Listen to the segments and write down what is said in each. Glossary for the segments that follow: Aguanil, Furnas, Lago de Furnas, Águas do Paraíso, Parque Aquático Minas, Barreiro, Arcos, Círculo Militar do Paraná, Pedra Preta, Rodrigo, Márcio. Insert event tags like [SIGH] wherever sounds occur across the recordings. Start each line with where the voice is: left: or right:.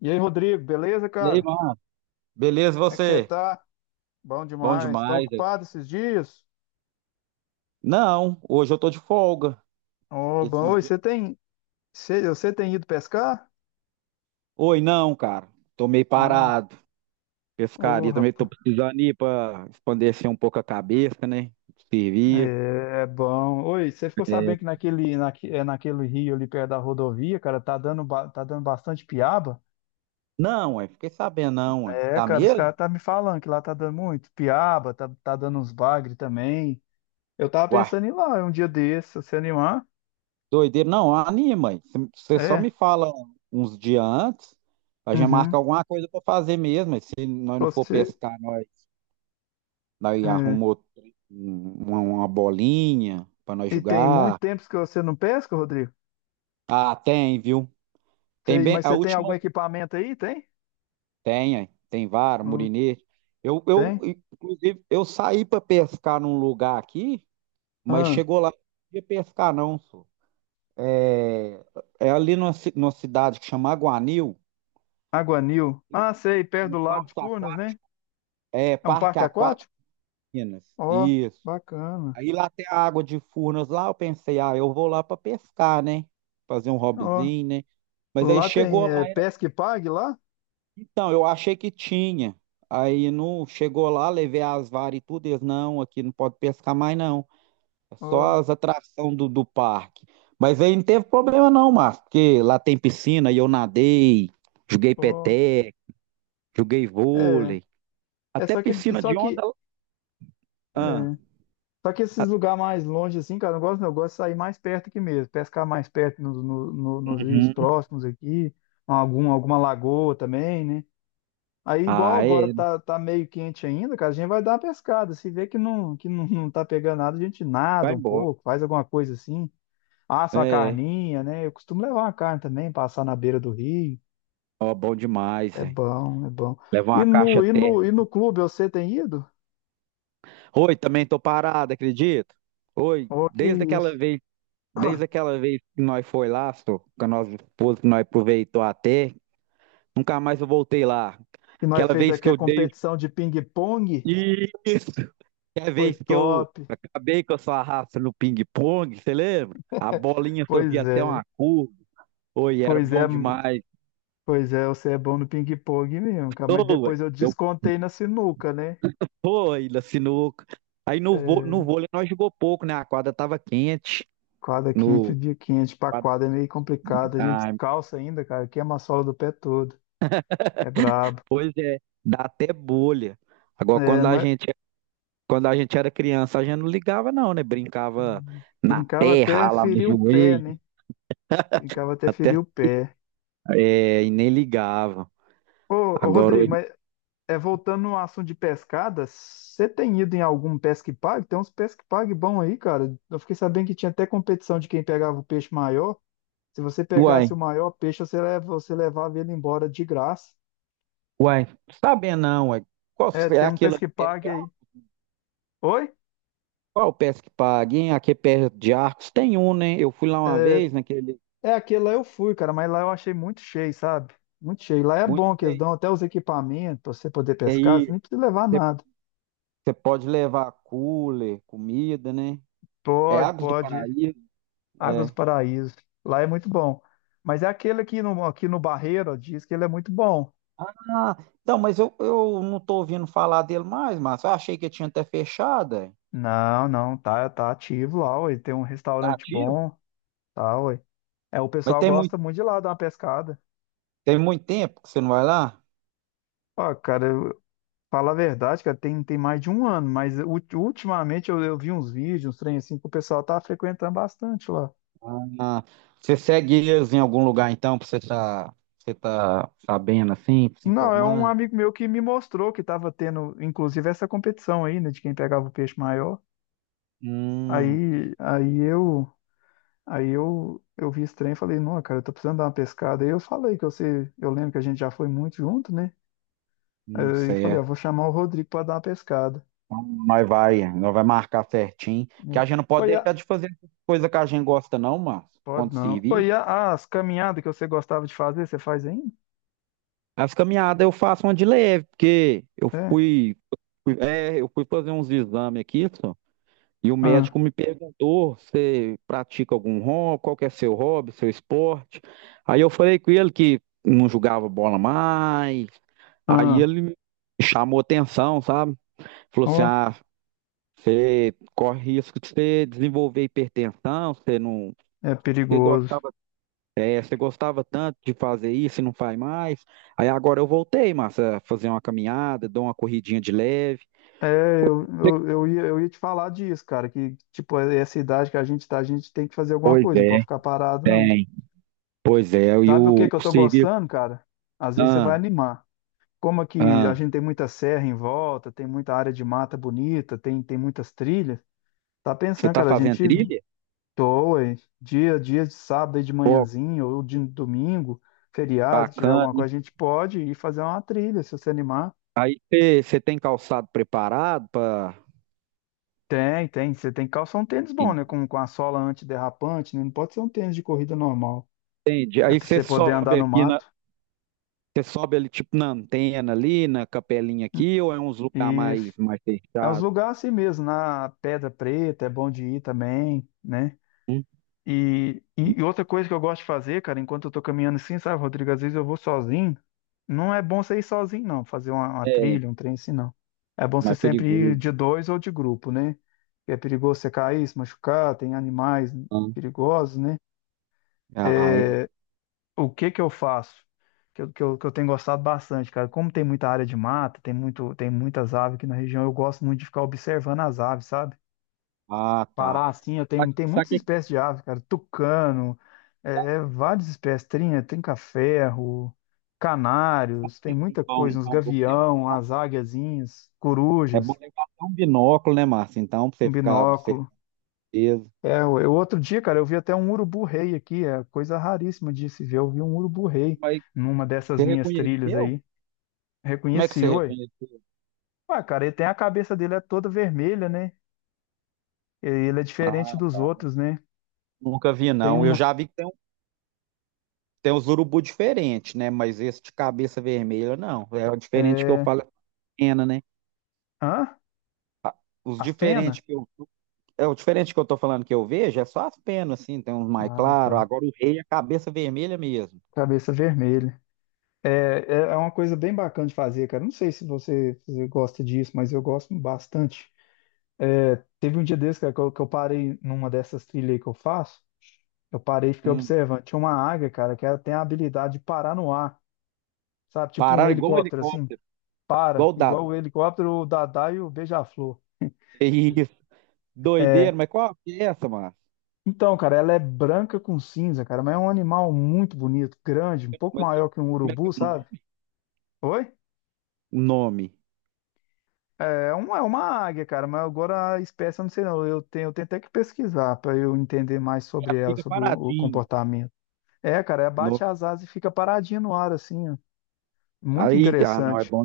left: E aí, Rodrigo, beleza,
right: E aí,
left: cara?
right: mano? Beleza,
left: Como é que você
right: você?
left: tá? Bom
right: Bom
left: demais. Tá
right: demais, velho.
left: ocupado esses dias?
right: Não, hoje eu tô de folga.
left: Ô, bom,
right: Esses
left: oi,
right: dias.
left: você tem ido pescar?
right: Oi, não, cara. Tô meio
left: Não.
right: parado.
left: Ô,
right: Pescaria também tô
left: rapaz.
right: precisando ir pra expandir um pouco a cabeça, né? Servir.
left: É bom. Oi, você ficou
right: É,
left: sabendo que naquele, naque, é naquele rio ali perto da rodovia, cara, tá dando bastante piaba?
right: não, ué, fiquei sabendo, não, ué.
left: É,
right: Tá
left: cara, os
right: mesmo?
left: caras tá me falando que lá tá dando muito piaba, tá dando uns bagre também. Eu tava
right: Uai,
left: pensando em ir lá um dia desse, se você animar.
right: doideira. Não, anima, ué. Você só
left: É.
right: me fala uns dias antes, a gente marca
left: Uhum.
right: alguma coisa pra fazer mesmo. Ué. Se nós não for
left: Você.
right: pescar, nós
left: É.
right: arrumamos uma bolinha pra nós
left: E tem muito
right: jogar.
left: tempo que você não pesca, Rodrigo?
right: Ah, tem, viu? Tem
left: Sei,
right: bem,
left: mas
right: a
left: você tem algum
right: última
left: equipamento aí? Tem?
right: tem, é. Tem vara,
left: Não
right: murinete. Eu,
left: tem?
right: inclusive, eu saí para pescar num lugar aqui, mas
left: Ah,
right: chegou lá, não podia pescar não, só. É, é ali numa cidade que chama Aguanil,
left: Aguanil. Ah, sei, perto
right: tem um
left: do Lago de
right: parque
left: Furnas, né?
right: aquático, é,
left: É um
right: Parque
left: parque
right: Aquático
left: aquático?
right: Minas,
left: Ó,
right: isso.
left: bacana.
right: Aí lá tem a água de Furnas lá, eu pensei, ah, eu vou lá para pescar, né? Fazer um
left: Ó,
right: hobbyzinho, né? Mas aí
left: lá tem
right: chegou
left: é,
right: lá.
left: pesca e pague lá?
right: Então, eu achei que tinha. Aí não chegou lá, levei as varas e tudo. Eles, não, aqui não pode pescar mais, não. É só
left: Ó,
right: as atrações do parque. Mas aí não teve problema, não, Márcio, porque lá tem piscina e eu nadei, joguei
left: ó.
right: peteca, joguei
left: É,
right: vôlei.
left: é
right: Até piscina
left: só
right: de onda.
left: que, é,
right: Ah,
left: só que
right: ah,
left: esses lugares mais longe assim, cara, eu não gosto, não. Eu gosto de sair mais perto aqui mesmo, pescar mais perto nos no- no- nos rios
right: uhum.
left: próximos aqui, alguma lagoa também, né? Aí, igual
right: Ah,
left: agora
right: é,
left: tá meio quente ainda, cara, a gente vai dar uma pescada. Se vê que não, não tá pegando nada, a gente nada
right: vai
left: um
right: embora.
left: pouco, faz alguma coisa assim, assa uma
right: É,
left: carninha, né? Eu costumo levar uma carne também, passar na beira do rio.
right: ó, bom demais,
left: É
right: hein?
left: bom, é bom.
right: Levar
left: E
right: uma caixa
left: no, e no, e
right: térmica.
left: no clube, você tem ido?
right: Oi, também tô parado, acredito? Oi,
left: Oh, que
right: desde
left: isso.
right: aquela vez. Desde
left: [CLEARS THROAT]
right: aquela vez que nós foi lá, só, com a nossa esposa, que nós aproveitou até, nunca mais eu voltei lá.
left: E nós
right: Aquela
left: fez
right: vez
left: aqui
right: que
left: a
right: eu dei.
left: competição de ping-pong,
right: Isso! Aquela
left: foi
right: vez que eu
left: top.
right: acabei com a sua raça no ping-pong, você lembra? A bolinha fazia
left: Pois
right: até
left: é,
right: uma curva. Oi, era
left: pois é,
right: bom demais.
left: pois é, você é bom no ping-pong mesmo, cara, mas
right: Ô, ué,
left: depois eu
right: eu
left: descontei na sinuca, né?
right: fui na sinuca. Aí no
left: É.
right: vôlei nós jogou pouco, né? A quadra tava quente.
left: Quadra quente, o
right: No,
left: dia quente. Pra quadra é meio complicado. A gente
right: ah,
left: calça ainda, cara. Queima a sola do pé todo. É brabo.
right: pois é, dá até bolha. Agora,
left: É,
right: quando a
left: mas
right: gente Quando a gente era criança, a gente não ligava, não, né? Brincava na
left: brincava
right: terra,
left: até
right: ralava o
left: ferir o pé,
right: joelho,
left: né? Brincava até ferir
right: até,
left: o pé.
right: é, e nem ligava.
left: Ô, ô
right: Agora,
left: Rodrigo,
right: hoje,
left: mas é, voltando no assunto de pescada, você tem ido em algum pesque pague? Tem uns pesque pague bom aí, cara. Eu fiquei sabendo que tinha até competição de quem pegava o peixe maior. Se você pegasse o
right: uai,
left: maior peixe, você levava ele embora de graça.
right: uai, sabia não, uai. Qual
left: É,
right: é
left: tem um
right: aquele ali
left: pesque
right: perto de
left: pague aí.
right: arco?
left: Oi?
right: Qual é o peça que paga, hein? Aqui é perto de Arcos tem um, né? Eu fui lá uma
left: É,
right: vez, naquele
left: É, aquele lá eu fui, cara, mas lá eu achei muito cheio, sabe? Muito cheio. Lá é
right: muito
left: bom que eles
right: cheio.
left: dão até os equipamentos pra você poder
right: E
left: pescar, você
right: aí,
left: nem precisa levar nada.
right: você pode levar cooler, comida, né? É
left: Pode,
right: Águas do
left: pode.
right: Paraíso,
left: Águas do
right: é.
left: Paraíso. Lá é muito bom. Mas é aquele aqui no Barreiro, ó, diz que ele é muito bom.
right: Ah, então, mas eu não tô ouvindo falar dele mais, mas eu achei que tinha até fechado, é.
left: Não, não, tá ativo lá, ué. Tem um
right: Tá
left: restaurante
right: ativo?
left: bom, tá, ué. É, o
right: Mas
left: pessoal gosta muito de lá dar uma pescada.
right: tem muito tempo que você não vai lá?
left: Ó, cara, fala a verdade, cara, tem mais de um ano, mas ultimamente eu vi uns vídeos, uns trem assim, que o pessoal tá frequentando bastante lá.
right: Ah, você segue eles em algum lugar então, você tá sabendo assim, se
left: Não, é um
right: informando?
left: amigo meu que me mostrou que estava tendo, inclusive, essa competição aí, né, de quem pegava o peixe maior.
right: Hum,
left: Aí, aí eu, aí eu vi esse trem e falei, não, cara, eu tô precisando dar uma pescada. Aí eu falei que eu sei, eu lembro que a gente já foi muito junto, né?
right: não
left: Aí eu
right: sei,
left: falei, ah,
right: é.
left: vou chamar o Rodrigo para dar uma pescada.
right: Então, nós vai marcar certinho, porque
left: Né?
right: a gente não pode
left: Oi,
right: deixar de fazer coisa que a gente gosta não, mano,
left: pode
right: quando
left: não.
right: servir.
left: Oi, as caminhadas que você gostava de fazer, você faz ainda?
right: As caminhadas eu faço uma de leve, porque
left: É.
right: eu fui fazer uns exames aqui, só. E o
left: Ah,
right: médico me perguntou: você pratica algum hobby? Qual que é seu hobby, seu esporte? Aí eu falei com ele que não jogava bola mais. Aí
left: ah,
right: ele me chamou atenção, sabe? Falou assim:
left: ó,
right: ah, você corre risco de você desenvolver hipertensão, você não.
left: é
right: Você
left: perigoso.
right: gostava, você gostava tanto de fazer isso e não faz mais. Aí agora eu voltei, massa, a fazer uma caminhada, dou uma corridinha de leve.
left: É, eu ia te falar disso, cara, que, tipo, é essa idade que a gente tá, a gente tem que fazer alguma
right: Pois
left: coisa, não pode
right: é,
left: ficar parado, não.
right: tem. Pois é, e
left: Sabe o que
right: o,
left: que eu
right: o
left: tô
right: serviço.
left: gostando, cara? Às vezes você vai
right: Ah.
left: animar. Como aqui a
right: Ah,
left: gente tem muita serra em volta, tem muita área de mata bonita, tem muitas trilhas, tá
right: você
left: pensando,
right: está
left: cara, a
right: fazendo
left: gente
right: trilha?
left: doa hein? Dia de sábado aí de
right: Pô,
left: manhãzinho, ou de domingo, feriado, que tiver
right: bacana.
left: alguma
right: Hein?
left: coisa, a gente pode ir fazer uma trilha, se você animar.
right: Você tem calçado preparado para,
left: Tem, tem. Você tem que calçar um tênis bom, né? Com a sola antiderrapante, né? Não pode ser um tênis de corrida normal.
right: entende?
left: É
right: Aí
left: pra
right: você
left: você poder andar
right: sobe
left: no
right: aqui na,
left: mato.
right: você sobe ali tipo na antena ali, na capelinha aqui, ou é uns lugar
left: Isso.
right: mais
left: É uns
right: fechado?
left: lugares assim mesmo, na Pedra Preta, é bom de ir também, né?
right: Hum?
left: E outra coisa que eu gosto de fazer, cara, enquanto eu tô caminhando assim, sabe, Rodrigo, às vezes eu vou sozinho. Não é bom você ir sozinho, não, fazer uma
right: É,
left: trilha, um trem assim, não. É bom você
right: mais
left: sempre ir
right: perigoso.
left: de dois ou de grupo, né? É perigoso você cair, se machucar, tem animais
right: Né?
left: perigosos, né?
right: Ah, é.
left: O que que eu faço? Que eu tenho gostado bastante, cara. Como tem muita área de mata, tem muitas aves aqui na região, eu gosto muito de ficar observando as aves, sabe?
right: Ah, tá.
left: Pará assim, eu
right: Sabe
left: tenho, tem
right: sabe
left: muitas
right: o que
left: espécies de aves, cara. Tucano, várias espécies. Trinca-ferro,
right: sabe
left: canários,
right: o
left: tem
right: que que é
left: muita
right: bom
left: coisa. Uns
right: então pra você? Né?
left: gavião, as águiazinhas,
right: É bom
left: corujas,
right: levar até um binóculo, né, Márcio? Então, pra
left: um
right: você ficar
left: binóculo.
right: observando.
left: É, outro dia, cara, eu vi até um urubu-rei aqui, é coisa raríssima de se ver. Eu vi um urubu-rei
right: Mas
left: numa dessas
right: você
left: minhas trilhas
right: reconheceu?
left: aí.
right: Como é que você
left: Reconheci, oi.
right: reconheceu?
left: Ah, cara, ele tem a cabeça dele é toda vermelha, né? Ele é diferente dos outros, né?
right: Nunca vi,
left: Tem
right: não. Eu
left: uma.
right: já vi que tem, tem uns urubu diferentes, né? Mas esse de cabeça vermelha, não. É o diferente que eu
left: É...
right: falo, é pena, né?
left: Hã?
right: Ah, os
left: As penas?
right: diferentes que eu. É o diferente que eu tô falando que eu vejo, é só as penas, assim, tem uns mais
left: Ah,
right: claros.
left: tá.
right: Agora o rei é cabeça vermelha mesmo.
left: Cabeça vermelha. É, é uma coisa bem bacana de fazer, cara. Não sei se você gosta disso, mas eu gosto bastante. É, teve um dia desse, cara, que eu parei numa dessas trilhas aí que eu faço. Eu parei e fiquei
right: Hum.
left: observando. Tinha uma águia, cara, que ela tem a habilidade de parar no ar, sabe? Tipo um
right: Parar igual um
left: helicóptero, assim.
right: helicóptero, igual
left: Para,
right: o
left: igual
right: dado.
left: o helicóptero, o Dadá e o Beija-Flor.
right: É isso.
left: É,
right: Doideira, mas qual que é essa, mano?
left: então, cara, ela é branca com cinza, cara, mas é um animal muito bonito, grande, um pouco
right: Mas
left: maior que um
right: como é que é
left: urubu,
right: o
left: sabe?
right: nome?
left: Oi?
right: O nome.
left: É uma águia, cara, mas agora a espécie eu não sei não. Eu tenho até que pesquisar para eu entender mais sobre
right: Ela
left: ela,
right: fica
left: sobre o
right: paradinha.
left: comportamento. É, cara, ela bate
right: No.
left: as asas e fica paradinha no ar, assim, ó. Muito
right: Aí, ah, não, é
left: interessante.
right: bom.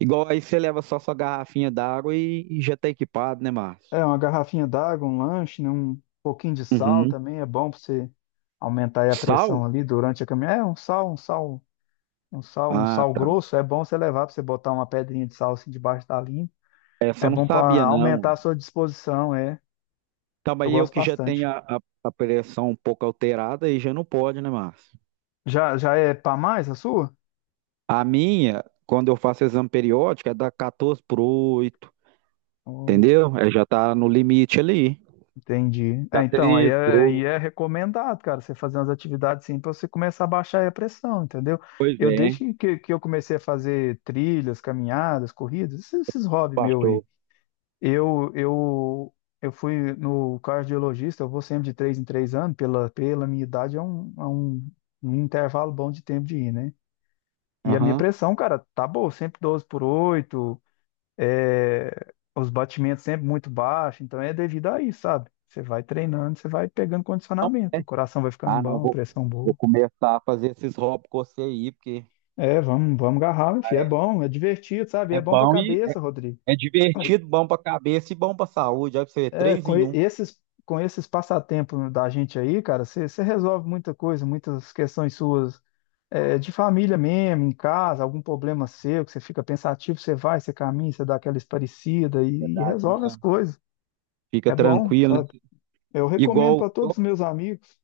right: Igual aí você leva só sua garrafinha d'água e já tá equipado, né, Márcio?
left: É, uma garrafinha d'água, um lanche, né, um pouquinho de sal
right: Uhum.
left: também é bom para você aumentar aí a
right: Sal?
left: pressão ali durante a caminhada. Um sal,
right: Ah, tá.
left: grosso é bom você levar para você botar uma pedrinha de sal assim debaixo da língua.
right: É, essa
left: É
right: eu não
left: bom para
right: sabia, não.
left: aumentar a sua disposição, é.
right: Então,
left: Eu
right: aí eu
left: gosto
right: que já
left: bastante.
right: tenho a pressão um pouco alterada, aí já não pode, né, Márcio?
left: Já é para mais a sua?
right: A minha, quando eu faço exame periódico, é da 14 por oito,
left: Hum,
right: entendeu? É, já tá no limite ali.
left: Entendi. É,
right: Tá
left: então, aí
right: 13 por
left: é, aí
right: 8.
left: é recomendado, cara, você fazer umas atividades assim para você começar a baixar aí a pressão, entendeu?
right: Pois
left: Eu
right: é,
left: desde que eu comecei a fazer trilhas, caminhadas, corridas, esses hobbies meus aí.
right: baixou.
left: Eu, eu, eu fui no cardiologista, eu vou sempre de 3 em 3 anos, pela minha idade é um, um intervalo bom de tempo de ir, né? E a minha
right: Aham.
left: pressão, cara, tá boa, sempre 12 por 8. É, os batimentos sempre muito baixos, então é devido a isso, sabe? Você vai treinando, você vai pegando condicionamento, o coração vai ficando
right: Ah, não,
left: bom, a
right: vou,
left: pressão
right: vou
left: boa.
right: começar a fazer esses rótulos com você aí, porque
left: É, vamos agarrar, enfim, é bom, é divertido, sabe? É
right: é
left: bom pra
right: bom e
left: cabeça, Rodrigo.
right: é divertido, bom pra cabeça e bom pra saúde. Olha pra você ver,
left: É,
right: três
left: com
right: em
left: e-
right: um.
left: esses, com esses passatempos da gente aí, cara, você resolve muita coisa, muitas questões suas, é, de família mesmo, em casa, algum problema seu, que você fica pensativo, você vai, você caminha, você dá aquela esparecida e
right: Verdade
left: resolve as
right: mesmo.
left: coisas.
right: Fica
left: É bom,
right: tranquilo, né?
left: sabe? Eu recomendo
right: Igual,
left: para todos os meus amigos.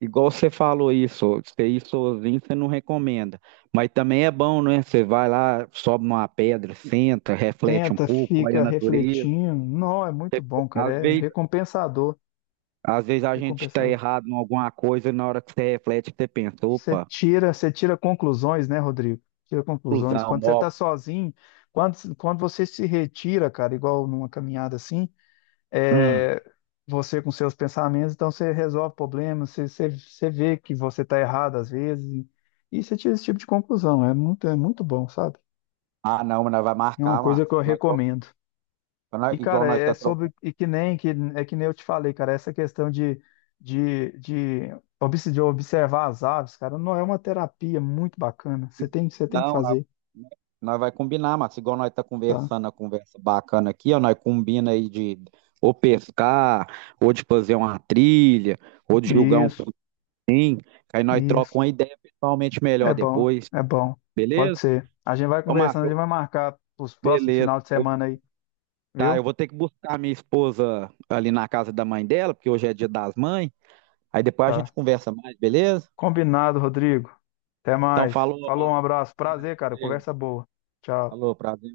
right: igual você falou isso, você ir sozinho você não recomenda. Mas também é bom, né? Você vai lá, sobe numa pedra, senta, reflete um
left: Tenta,
right: pouco, olha a
left: fica
right: natureza.
left: refletindo. Não, é muito bom, cara.
right: Às
left: É
right: vezes,
left: recompensador.
right: às vezes a gente tá
left: Recompensador.
right: errado em alguma coisa e na hora que você reflete, você pensa,
left: Você
right: opa,
left: tira, você tira conclusões, né, Rodrigo? Tira conclusões.
right: ilusão,
left: Quando você
right: ó.
left: está sozinho, quando você se retira, cara, igual numa caminhada assim,
right: Hum.
left: é, você com seus pensamentos, então você resolve problemas, você vê que você está errado às vezes, e você tira esse tipo de conclusão. É muito bom, sabe?
right: Ah, não, mas nós vai
left: É uma
right: marcar, mas
left: coisa que eu
right: nós, tro-
left: recomendo. E,
right: nós- igual
left: cara,
right: nós
left: é
right: tá
left: sobre. E que nem, que, é que nem eu te falei, cara, essa questão de, de, de observar as aves, cara, não é uma terapia muito bacana.
right: E-
left: Você tem que
right: Não, nós,
left: fazer,
right: nós vai combinar, Márcio. Igual nós tá
left: tá?
right: conversando, a conversa bacana aqui, ó, nós combina aí de ou pescar, ou de fazer uma trilha, ou de julgar um
left: Isso,
right: pudim, aí nós trocamos
left: isso.
right: uma ideia pessoalmente
left: É
right: melhor
left: bom,
right: depois,
left: é bom. Pode
right: beleza?
left: ser. A gente vai
right: Ô,
left: conversando, a
right: Márcio,
left: gente vai marcar os próximos
right: beleza.
left: final de semana aí,
right: Tá, eu
left: viu?
right: vou ter que buscar minha esposa ali na casa da mãe dela, porque hoje é dia das mães. Aí depois a gente
left: Tá.
right: conversa mais, beleza?
left: Combinado, Rodrigo. Até
right: Então
left: mais.
right: falou,
left: Falou, um
right: Márcio.
left: abraço. Prazer, cara.
right: Valeu.
left: Conversa boa. Tchau.
right: Falou, prazer.